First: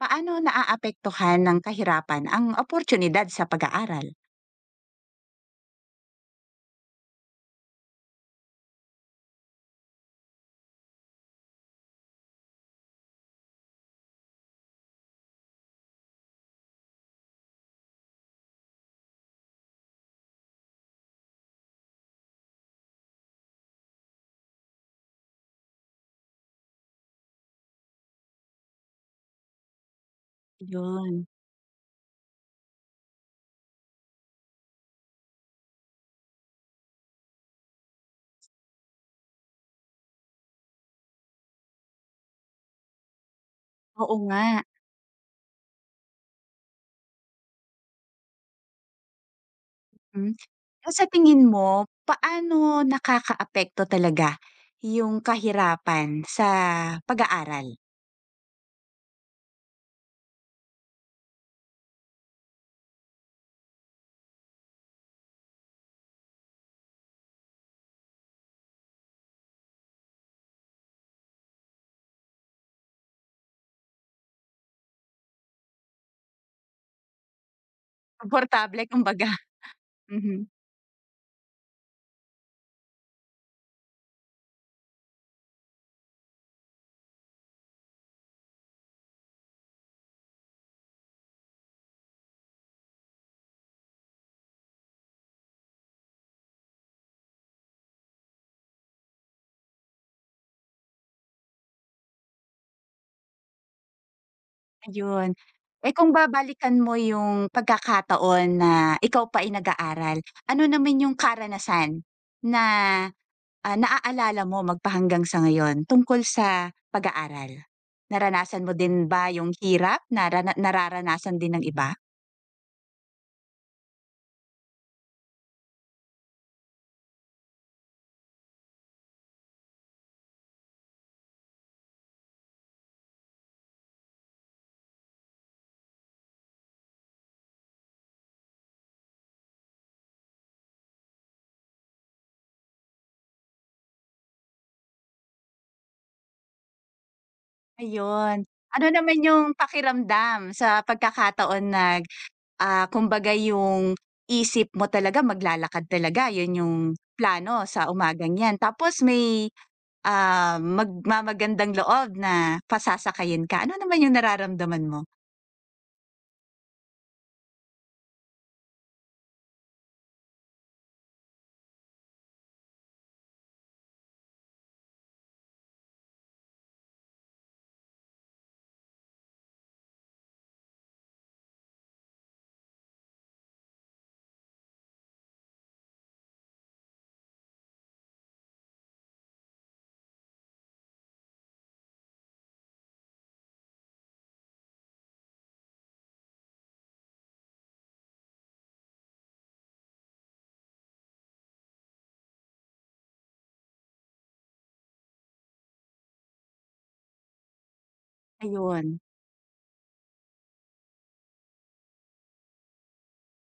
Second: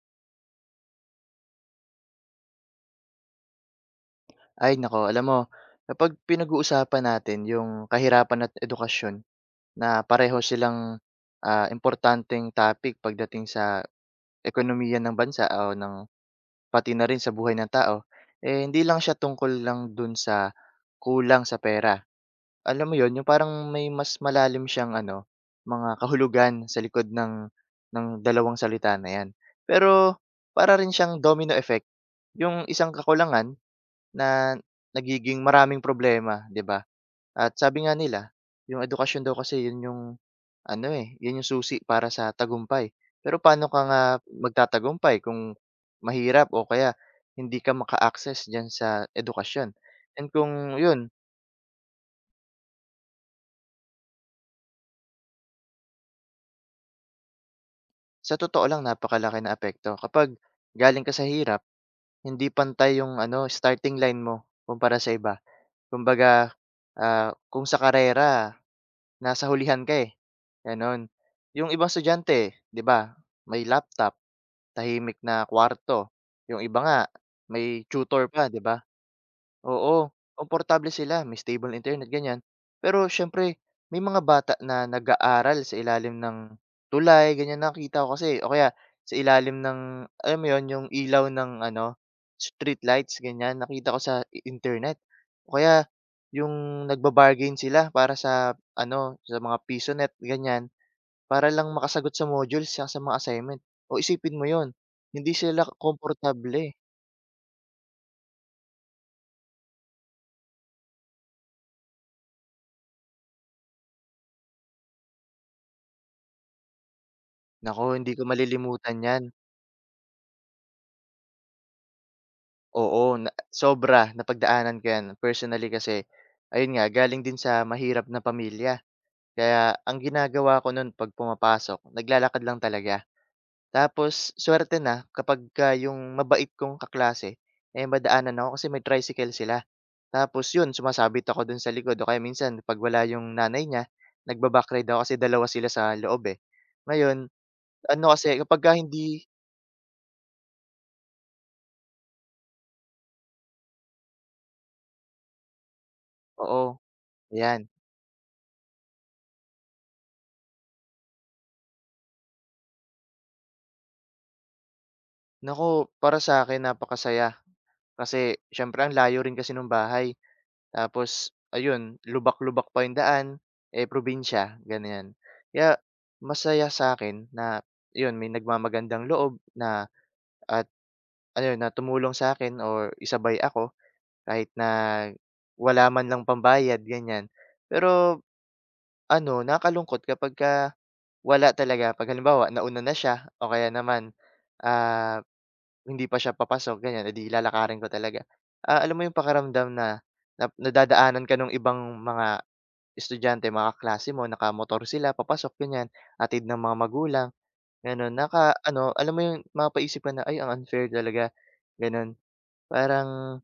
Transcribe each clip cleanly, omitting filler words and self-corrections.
Paano naaapektuhan ng kahirapan ang oportunidad sa pag-aaral? Ay naku, alam mo kapag pinag-uusapan natin yung kahirapan at edukasyon na pareho silang, importanteng topic pagdating sa ekonomiya ng bansa o ng pati na rin sa buhay ng tao, eh, hindi lang siya tungkol lang dun sa kulang sa pera. Alam mo yon yung parang may mas malalim siyang ano, mga kahulugan sa likod ng dalawang salita na yan. Pero para rin siyang Yun, domino effect, yung isang kakulangan na nagiging maraming problema, 'di ba? At sabi nga nila, yung edukasyon daw kasi yun yung ano, eh, yun yung susi para sa tagumpay. Pero paano ka nga oo nga. magtatagumpay kung mahirap o kaya hindi ka maka-access diyan sa edukasyon? And Hmm. kung Sa yun, tingin mo, paano nakakaapekto talaga yung kahirapan sa pag-aaral? sa totoo lang napakalaki na apekto kapag galing ka sa hirap, hindi pantay yung ano, starting line mo kumpara sa iba. Kumbaga, kung sa karera nasa hulihan ka, eh, gano'n. Yung ibang estudyante, 'di ba, may laptop, tahimik na kwarto, yung iba nga may tutor pa, 'di ba? Komportable kumbaga, Oo, mhm. komportable sila, may stable internet, ganyan. Pero siyempre, may mga bata na nag-aaral sa ilalim ng tulay, ganyan nakita ko kasi o kaya sa ilalim ng, alam mo 'yun, yung ilaw ng ano, street lights ganyan, nakita ko sa internet. O kaya yung nagba sila para sa ano, sa mga piso net ganyan, para lang makasagot sa modules tsaka sa mga assignment. O isipin mo yon, Ayun. hindi sila Eh, kung komportable, eh. babalikan mo yung pagkakataon na ikaw pa ay nag-aaral, ano naman yung karanasan na, naaalala mo magpahanggang sa ngayon tungkol sa pag-aaral? Naku, hindi ko Naranasan mo malilimutan din 'yan. ba yung hirap na rana nararanasan din ng iba? Oo, na sobra napagdaanan ko 'yan. Personally kasi, ayun nga galing din sa mahirap na pamilya. Kaya ang ginagawa ko no'n 'pag pumapasok naglalakad lang talaga. Tapos suwerte na kapagka yung mabait kong kaklase, eh, madaanan ako kasi may tricycle sila. Tapos 'yun sumasabit ako do'n sa likod o kaya minsan 'pag wala yung nanay niya, nagba-backride ako kasi dalawa sila sa loob, eh. Ngayon ano kasi Ayun. kapagka Ano naman hindi, yung pakiramdam sa pagkakataon, kumbaga yung isip mo talaga maglalakad talaga, yun oo, yung ayan. plano sa umagang yan. Tapos may magmamagandang loob na pasasakayin ka. Ano naman yung nararamdaman mo? Naku para sa'kin napakasaya. Kasi siyempre ang layo rin kasi nung bahay tapos ayun, lubak-lubak pa yung daan, eh, probinsya ganyan. Kaya masaya sa akin na yun may nagmamagandang loob na at ano na tumulong sa akin or isabay ako kahit na wala man lang pambayad ganyan. Pero ano, nakakalungkot kapagka wala talaga 'pag halimbawa nauna na siya o kaya naman, ah hindi pa siya papasok ganyan, eh, 'di lalakarin ko talaga. Ah, alam mo yung pakiramdam na nadadaanan ka nung ibang mga estudyante, mga kaklase mo, nakamotor sila papasok ganyan, hatid ng mga magulang, ganun, naka ano Ayun. alam mo yung mapaisip ka na, "Ay ang unfair talaga," gano'n. Parang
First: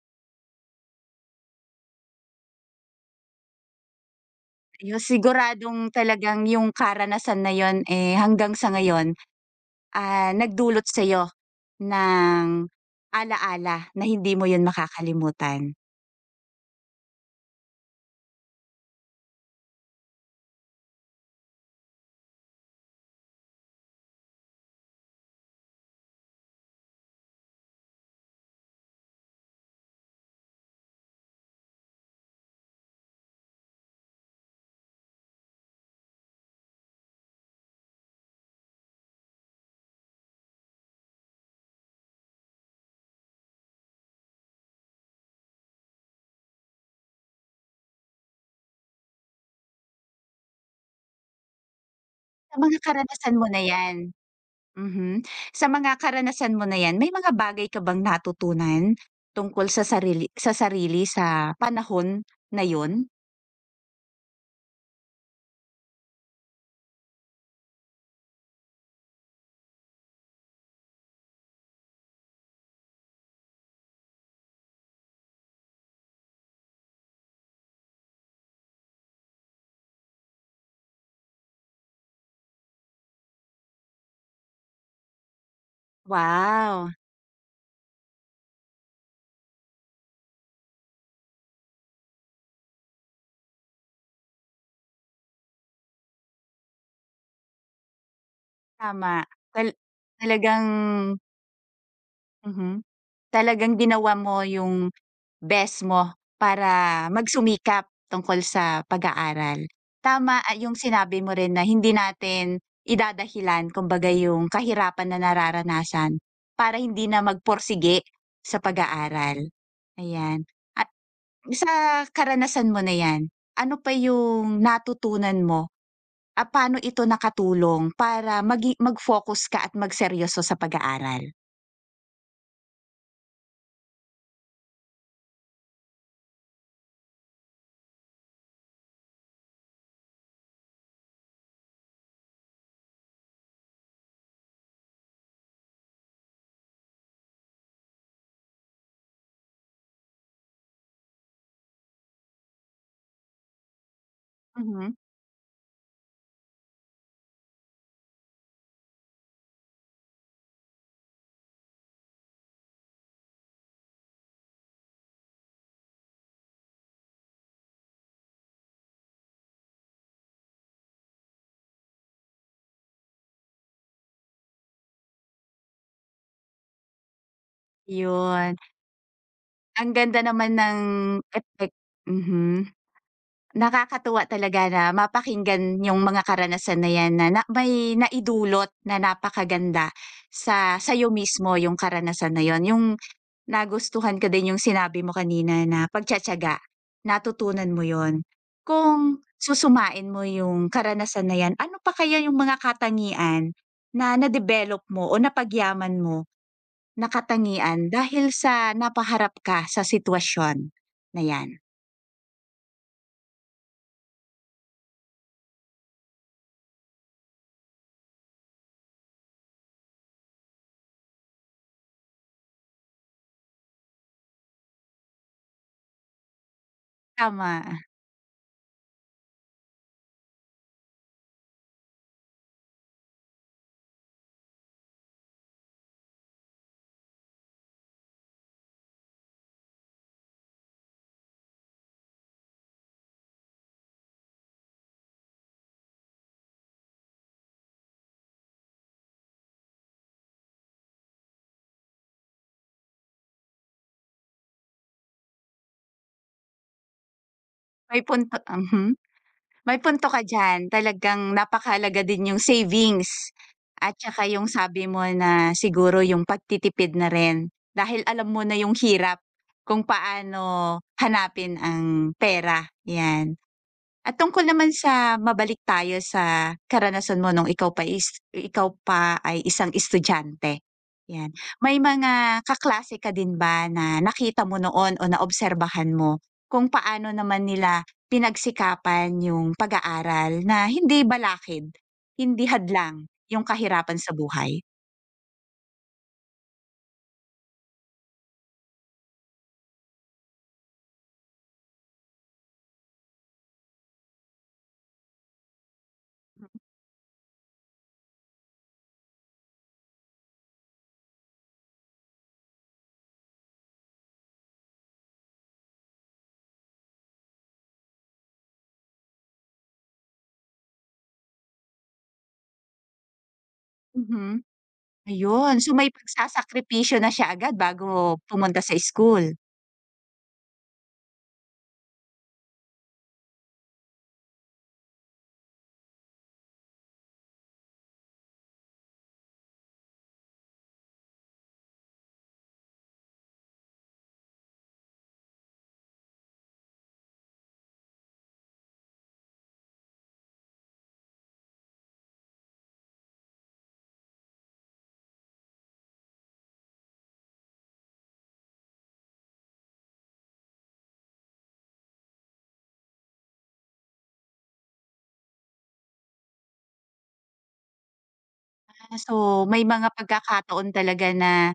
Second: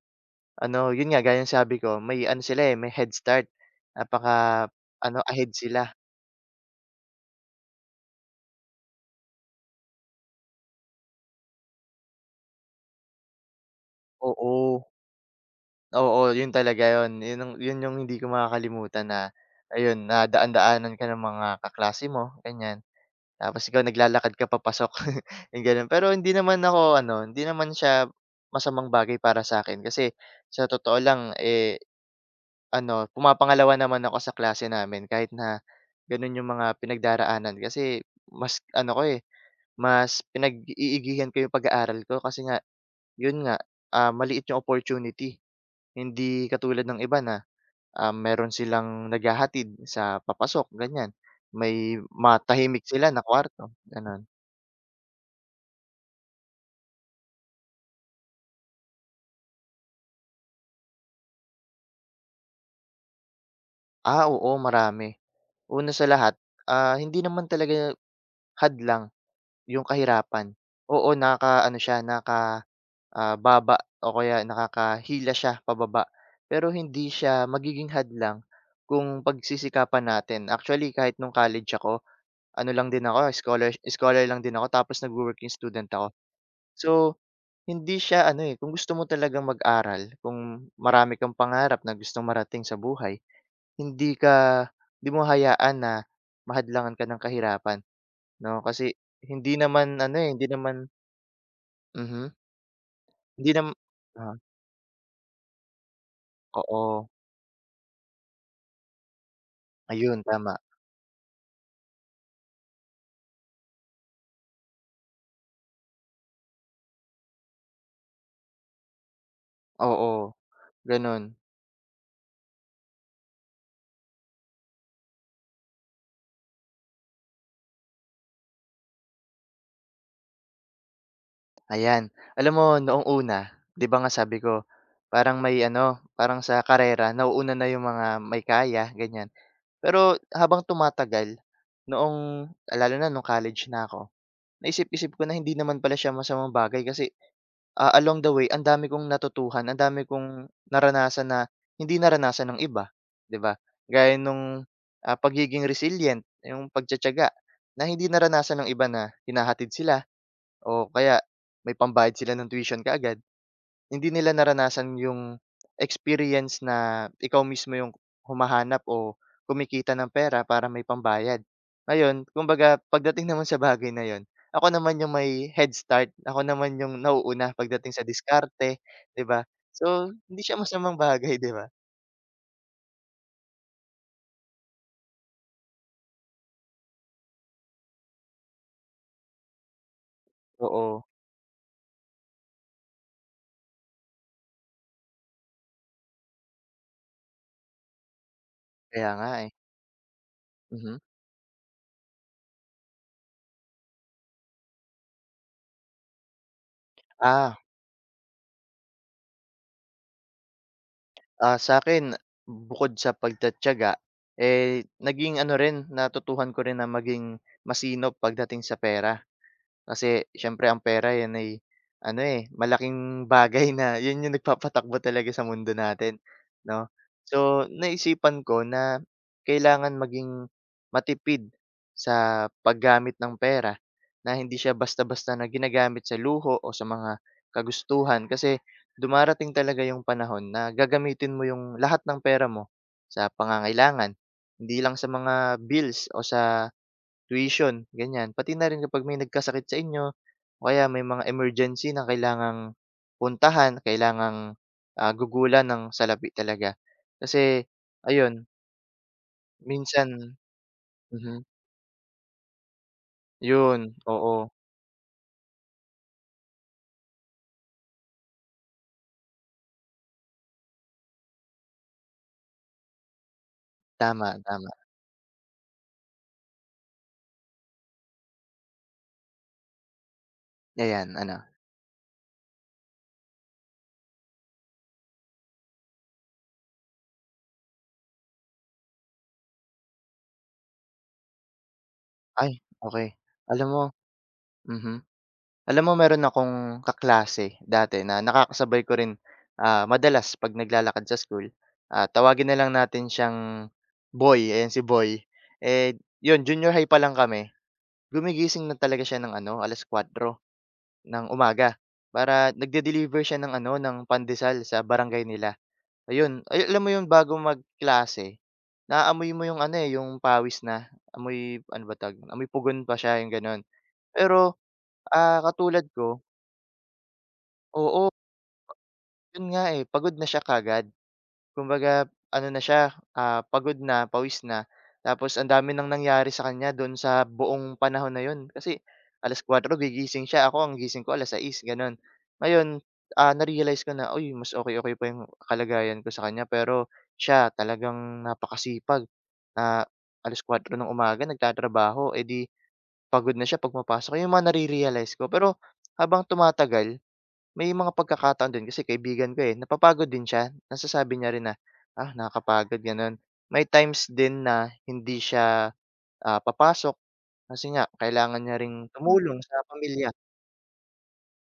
ano, yun nga gaya ng sabi ko, may ano sila, eh, may head start, napaka Yung ano, ahead sila, siguradong talagang yung karanasan na yun, eh, hanggang sa ngayon, nagdulot sa'yo ng ala-ala na hindi mo yun oo. makakalimutan. Oo, yun talaga yun. Yun ang yun yung hindi ko makakalimutan na ayun, na daan-daanan ka ng mga kaklase mo, ganyan. Tapos ikaw naglalakad ka papasok, yung gano'n. Pero hindi naman ako ano, hindi naman siya masamang bagay para sa akin kasi sa totoo lang, eh, ano, pumapangalawa naman ako sa klase namin kahit na gano'n yung mga pinagdaraanan. Kasi mas ano ko, eh, mas pinag-iigihan ko yung pag-aaral ko kasi nga yun nga, maliit yung opportunity. Hindi katulad ng iba na meron silang naghahatid sa papasok ganyan. May Sa mga matahimik sila na karanasan mo na kwarto, 'yan, gano'n. mhm. Sa mga karanasan mo na 'yan, may mga bagay ka bang natutunan tungkol sa sarili sa panahon na 'yun? Ah, oo marami. Una sa lahat, hindi naman talaga hadlang yung kahirapan. Oo, naka ano siya, naka baba o kaya nakakahila siya pababa, pero hindi siya magiging hadlang kung pagsisikapan natin. Actually kahit nung college ako, ano lang din ako, scholar scholar lang din ako tapos nagwo-working student ako. Wow, So hindi siya ano, eh, kung gusto mo talagang mag-aral, kung marami kang pangarap na gustong marating sa buhay, hindi ka hindi mo hayaan na mahadlangan ka ng kahirapan, 'no? Kasi tama. hindi Tal naman ano, eh, hindi talagang naman mhm, mhm, hindi naman talagang ginawa ah, mo 'yung best mo para oo, magsumikap tungkol sa pag-aaral. ayun Tama, tama, yung sinabi mo rin na hindi natin idadahilan kumbaga yung kahirapan na nararanasan para hindi na magporsige sa pag-aaral, oo, ayan. At gano'n, sa karanasan mo na 'yan, ano pa yung natutunan mo? Paano ito nakatulong para mag-focus ka at magseryoso sa pag-aaral? ayan. Alam mo noong una, 'di ba nga sabi ko, parang may ano, parang sa karera nauuna na yung mga may kaya, ganyan. Pero habang tumatagal, noong lalo na nung college na ako, naisip-isip ko na hindi naman pala siya masamang bagay kasi, ah, along the way ang dami kong natutuhan, ang dami kong naranasan na hindi naranasan ng iba, 'di ba? Gaya nung, Mhm, pagiging resilient, yung pagtitiyaga na hindi naranasan ng iba na hinahatid sila o kaya may pambayad sila ng tuition kaagad. Hindi nila naranasan yung experience na ikaw mismo yung humahanap o kumikita ng pera para may pambayad. Ngayon, kumbaga pagdating naman sa bagay na yun, ako naman yung may head start, ako naman yung nauuna pagdating sa 'yun. diskarte, 'di ba? Ang So, ganda hindi naman siya ng masamang bagay, 'di ba? epek mhm. Nakakatuwa talaga na mapakinggan yung mga karanasan na yan na na may naidulot na napakaganda sa Oo, sa'yo mismo yung karanasan na yun. Yung nagustuhan ko din yung sinabi mo kanina na pagtitiyaga, natutunan mo yon. kaya Kung nga, eh. susumain mo yung Mhm. karanasan na yan, ano pa kaya yung mga katangian na na-develop mo o napagyaman mo? Ah, Nakatangian dahil sa napaharap ka sa sitwasyon na 'yan, sa akin bukod sa pagtitiyaga, eh, naging ano rin, natutuhan ko rin na maging masinop pagdating sa pera. Kasi siyempre ang pera 'yan ay ano, eh, malaking bagay na 'yun yung nagpapatakbo talaga sa mundo natin, 'no? tama. So, naisipan ko na kailangan maging matipid sa paggamit ng pera, na hindi siya basta-basta na ginagamit sa luho o sa mga kagustuhan. Kasi dumarating talaga yung panahon na gagamitin mo yung lahat ng pera mo sa pangangailangan, hindi lang sa mga bills o sa tuition, ganyan. Pati na rin kapag may nagkasakit sa inyo o kaya may mga emergency na kailangang puntahan, kailangang, gugulan ng salapi talaga. Kasi May punto ayun, mhm. May punto minsan ka diyan, mhm, talagang napakahalaga din yung savings yun, at saka yung oo, sabi mo na siguro yung pagtitipid na rin dahil alam mo na yung hirap kung paano hanapin ang pera, 'yan. At tama, tungkol tama. naman sa mabalik tayo sa karanasan mo nung ikaw pa ay isang estudyante, Ayan, 'yan. ano? May mga kaklase ka din ba na nakita mo noon o naobserbahan mo kung paano naman nila pinagsikapan yung pag-aaral na hindi balakid, hindi Ay, hadlang okay. yung Alam mo kahirapan sa buhay. mhm. Alam mo meron akong kaklase dati na nakakasabay ko rin, madalas 'pag naglalakad sa school, tawagin na lang natin siyang Boy, ayan si Boy. Eh, 'yun junior high pa lang kami, gumigising na talaga siya ng ano, 4:00 ng umaga para nagde-deliver siya ng ano, ng pandesal sa barangay nila. Ayun, ay alam mo 'yun bago magklase, naaamoy mo 'yung ano, eh, 'yung pawis na, amoy ano ba tawag amoy pugon pa siya 'yung gano'n. Mhm, Pero, ayun. So, katulad may ko, pagsasakripisyo na siya agad oo. bago pumunta sa school. Yun nga, eh, pagod na siya kaagad. Kumbaga ano na siya, pagod na, pawis na. Tapos ang dami ng nangyari sa kanya dun sa buong panahon na yun. Kasi 4:00 gigising siya, ako ang gising ko 6:00, gano'n. Ngayon, na-realize ko na, uy, mas okay okay pa yung kalagayan ko sa kanya. Pero siya talagang napakasipag na 4:00 ng umaga nagtatrabaho, edi pagod na siya 'pag pumapasok. Yun yung mga nare-realize ko. Pero habang tumatagal may mga pagkakataon din kasi kaibigan ko, eh, napapagod din siya. Nasasabi niya rin na, "Ah, nakakapagod." Gano'n. May times din na hindi siya, papasok kasi nga kailangan niya ring, hmm, Ah, tumulong so, sa may mga pamilya. pagkakataon talaga na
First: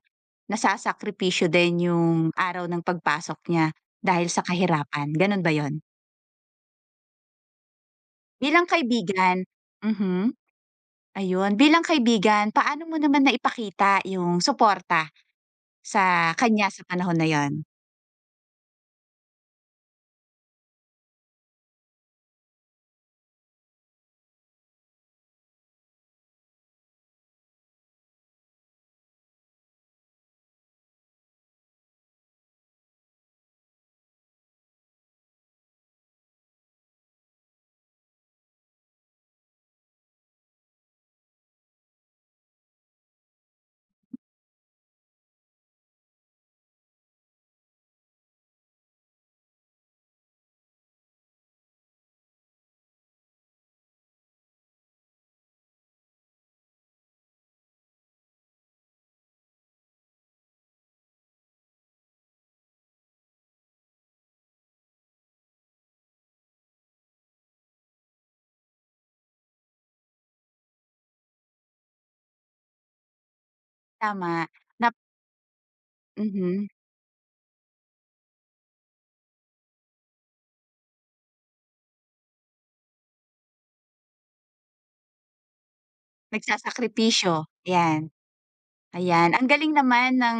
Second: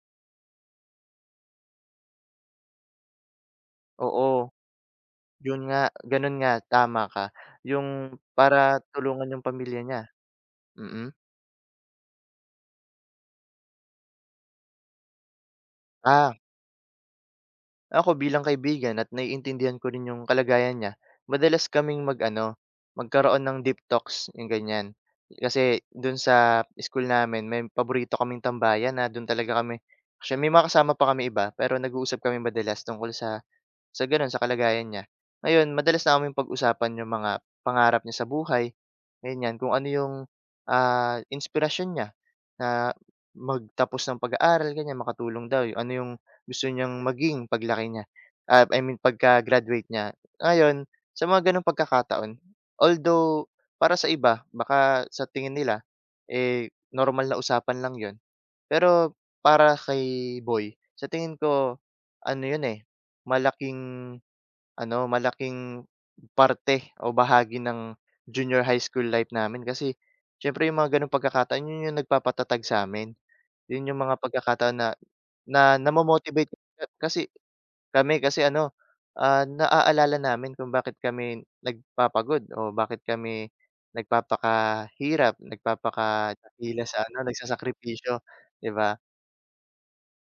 nasasakripisyo din yung araw ng pagpasok niya Oo, dahil sa kahirapan, gano'n ba 'yun yun? nga, gano'n nga, tama ka. 'Yung Bilang para tulungan kaibigan 'yung pamilya niya, mhm, mm. ayun. Bilang kaibigan, paano mo naman naipakita yung suporta sa Ah, kanya sa panahon na yun? ako bilang kaibigan at naiintindihan ko rin yung kalagayan niya, madalas kaming mag-ano, magkaroon ng deep talks, yung ganyan. Kasi dun sa school namin may paborito kaming tambayan na dun talaga kami actually may mga kasama pa kami iba, pero nag-uusap kami madalas tungkol sa gano'n, sa kalagayan niya. Ngayon, madalas naming pag-usapan yung mga pangarap niya sa buhay, ganyan. Kung ano yung, inspirasyon niya na magtapos ng pag-aaral, ganyan, makatulong daw. Yung ano yung gusto niyang maging paglaki niya, ah, I mean pagka-graduate niya. Ngayon, sa mga gano'ng pagkakataon, although para sa iba baka sa tingin nila, eh, normal na usapan lang yon. Pero para kay Boy, sa tingin ko ano 'yun, eh, malaking ano, malaking parte o bahagi ng junior high school life namin kasi siyempre yung mga gano'ng pagkakataon, yun yung nagpapatatag sa sa'min. Yun yung mga Tama, pagkakataon na nap na namo-motivate mhm, kasi kami kasi ano, naaalala namin kung bakit kami nagpapagod o bakit kami nagpapakahirap, nagpapakadakila sa ano, nagsasakripisyo, 'yan, nagsasakripisyo, 'di ba? ayan. Ang galing naman ng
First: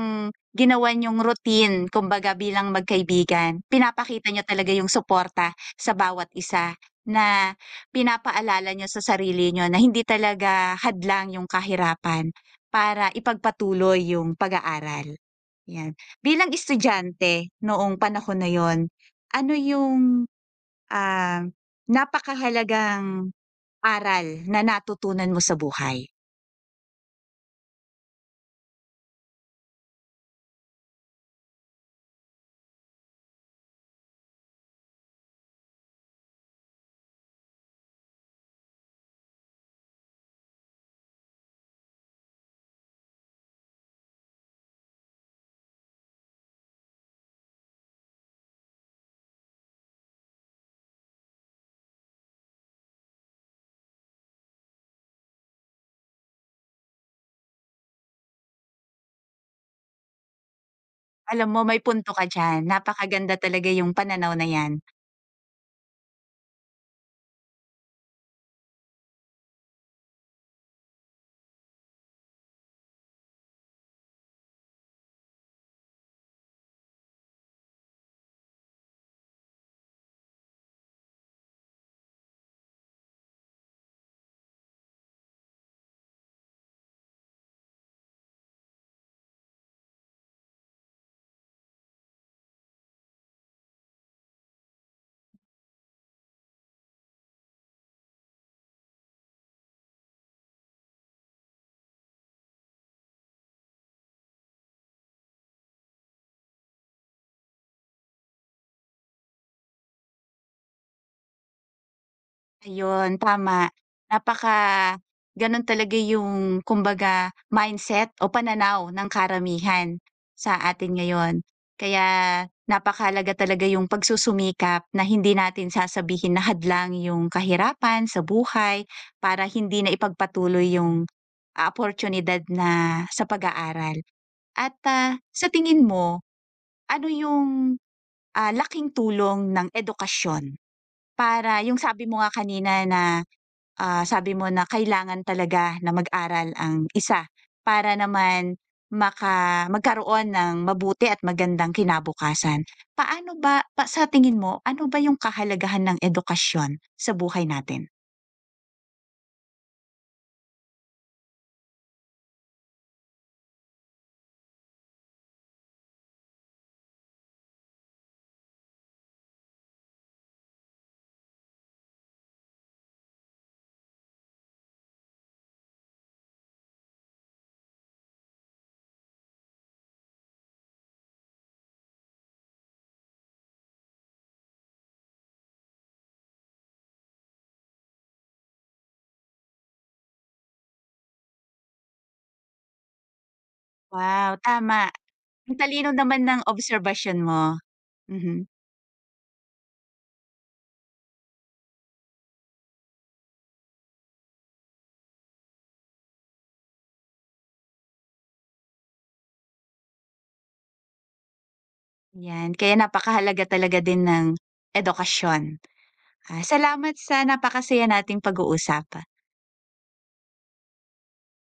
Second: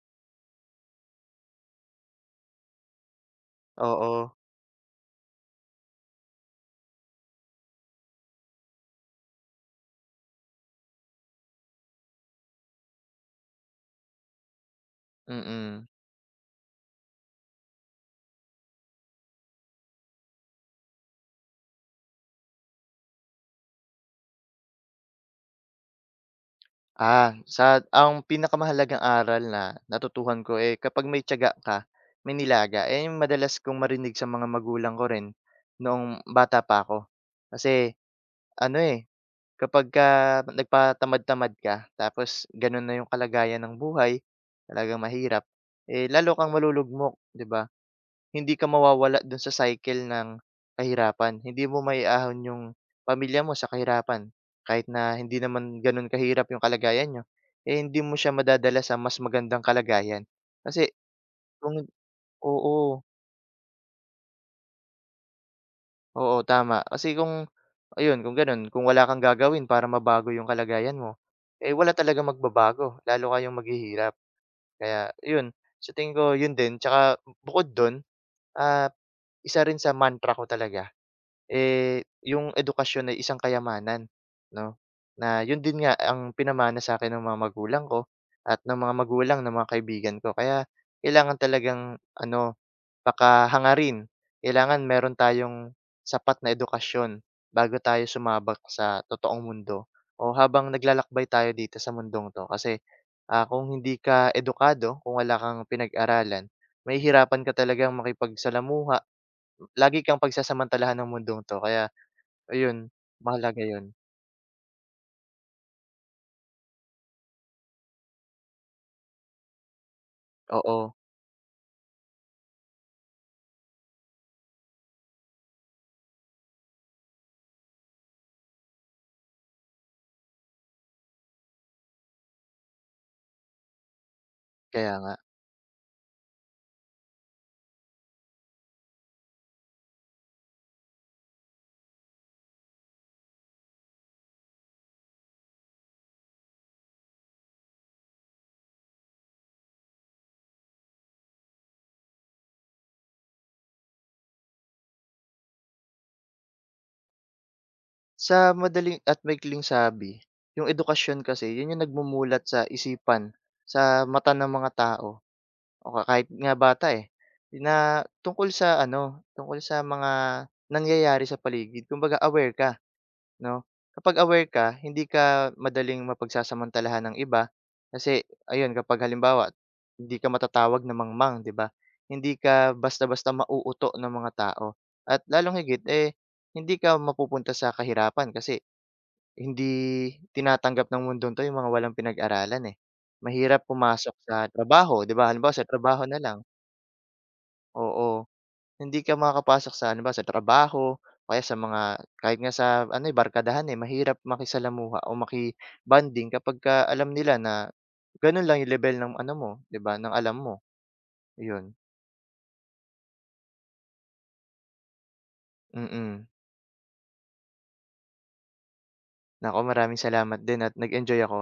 ginawa niyong routine kumbaga bilang magkaibigan. Oo, Pinapakita niyo talaga yung suporta sa bawat isa na pinapaalala niyo sa sarili niyo na hindi talaga hadlang yung kahirapan para ipagpatuloy yung pag-aaral, mm. 'yan. Bilang estudyante noong panahon na yun, ano yung ah, napakahalagang aral na natutunan mo sa buhay. Ah, sa ang pinakamahalagang aral na natutuhan ko, eh, kapag may tiyaga ka, may nilaga. Eh, yung madalas kong marinig sa mga magulang ko rin noong bata pa ako. Kasi ano, eh, kapagka nagpatamad-tamad ka tapos gano'n na yung kalagayan ng buhay, talagang mahirap, eh, lalo kang malulugmok, 'di ba? Hindi ka mawawala dun sa cycle ng kahirapan. Hindi mo maiahon yung pamilya mo sa kahirapan. Kahit na hindi naman ganun kahirap yung kalagayan niyo, eh, hindi mo siya madadala sa mas magandang kalagayan. Kasi Alam mo may kung punto ka diyan, Oo, napakaganda talaga yung pananaw na yan. oo, tama. Kasi kung ayun, kung ganun, kung wala kang gagawin para mabago yung kalagayan mo, eh, wala talaga magbabago, lalo kayong maghihirap. Kaya yun, sa tingin ko yun din. Tsaka bukod dun, ah, isa rin sa mantra ko talaga, eh, yung edukasyon ay isang kayamanan, 'no, na yun din nga ang pinamana sa akin ng mga magulang ko at ng mga magulang ng mga kaibigan ko. Kaya kailangan talagang ano, pakahangarin. Kailangan meron tayong sapat na edukasyon bago tayo sumabak sa totoong mundo o habang naglalakbay tayo dito sa mundong 'to. Kasi, kung hindi ka edukado, kung wala kang pinag-aralan, mahihirapan ka talagang makipagsalamuha. Lagi kang pagsasamantalahan ng mundong 'to kaya ayun, Ayun, mahalaga tama. 'yun. Napaka gano'n talaga yung kumbaga mindset o pananaw ng karamihan sa Oo, atin ngayon. Kaya napakahalaga talaga yung pagsusumikap na hindi natin sasabihin na hadlang yung kahirapan sa buhay para hindi na ipagpatuloy yung oportunidad na sa pag-aaral. At, kaya nga. ah, sa tingin mo, ano yung laking tulong ng edukasyon para yung sabi mo nga kanina na sabi mo na kailangan talaga na mag-aral ang isa para naman magkaroon ng mabuti at magandang kinabukasan. Paano ba pa sa tingin mo, ano ba yung kahalagahan ng edukasyon sa buhay natin? Sa madaling at maikling sabi, yung edukasyon kasi yun yung nagmumulat sa isipan, sa mata ng mga tao o ka kahit nga bata, eh, na tungkol sa ano, tungkol sa mga nangyayari sa paligid kumbaga aware ka. 'No? Kapag aware ka, hindi ka madaling mapagsasamantalahan ng iba kasi ayun, kapag halimbawa hindi ka matatawag na mangmang, 'di ba? Hindi ka basta-basta mauuto ng mga tao at lalong higit, eh, hindi ka mapupunta sa kahirapan kasi hindi tinatanggap ng mundo 'to yung mga walang pinag-aralan, eh. Mahirap pumasok Wow, sa tama. trabaho, 'di ba? Halimbawa Ang sa talino trabaho na naman ng lang, observation mo. oo. Mhm. Hindi ka makakapasok sa ano ba, sa trabaho o kaya sa mga kahit nga sa ano, eh, barkadahan, eh, mahirap makisalamuha o maki-bonding kapagka alam nila na ganun lang yung level ng ano mo, 'di ba, ng alam mo, 'yun. Yan, kaya napakahalaga talaga din ng edukasyon. Mm. Ah, salamat sa napakasaya nating pag-uusap. Naku, maraming salamat din at nag-enjoy ako.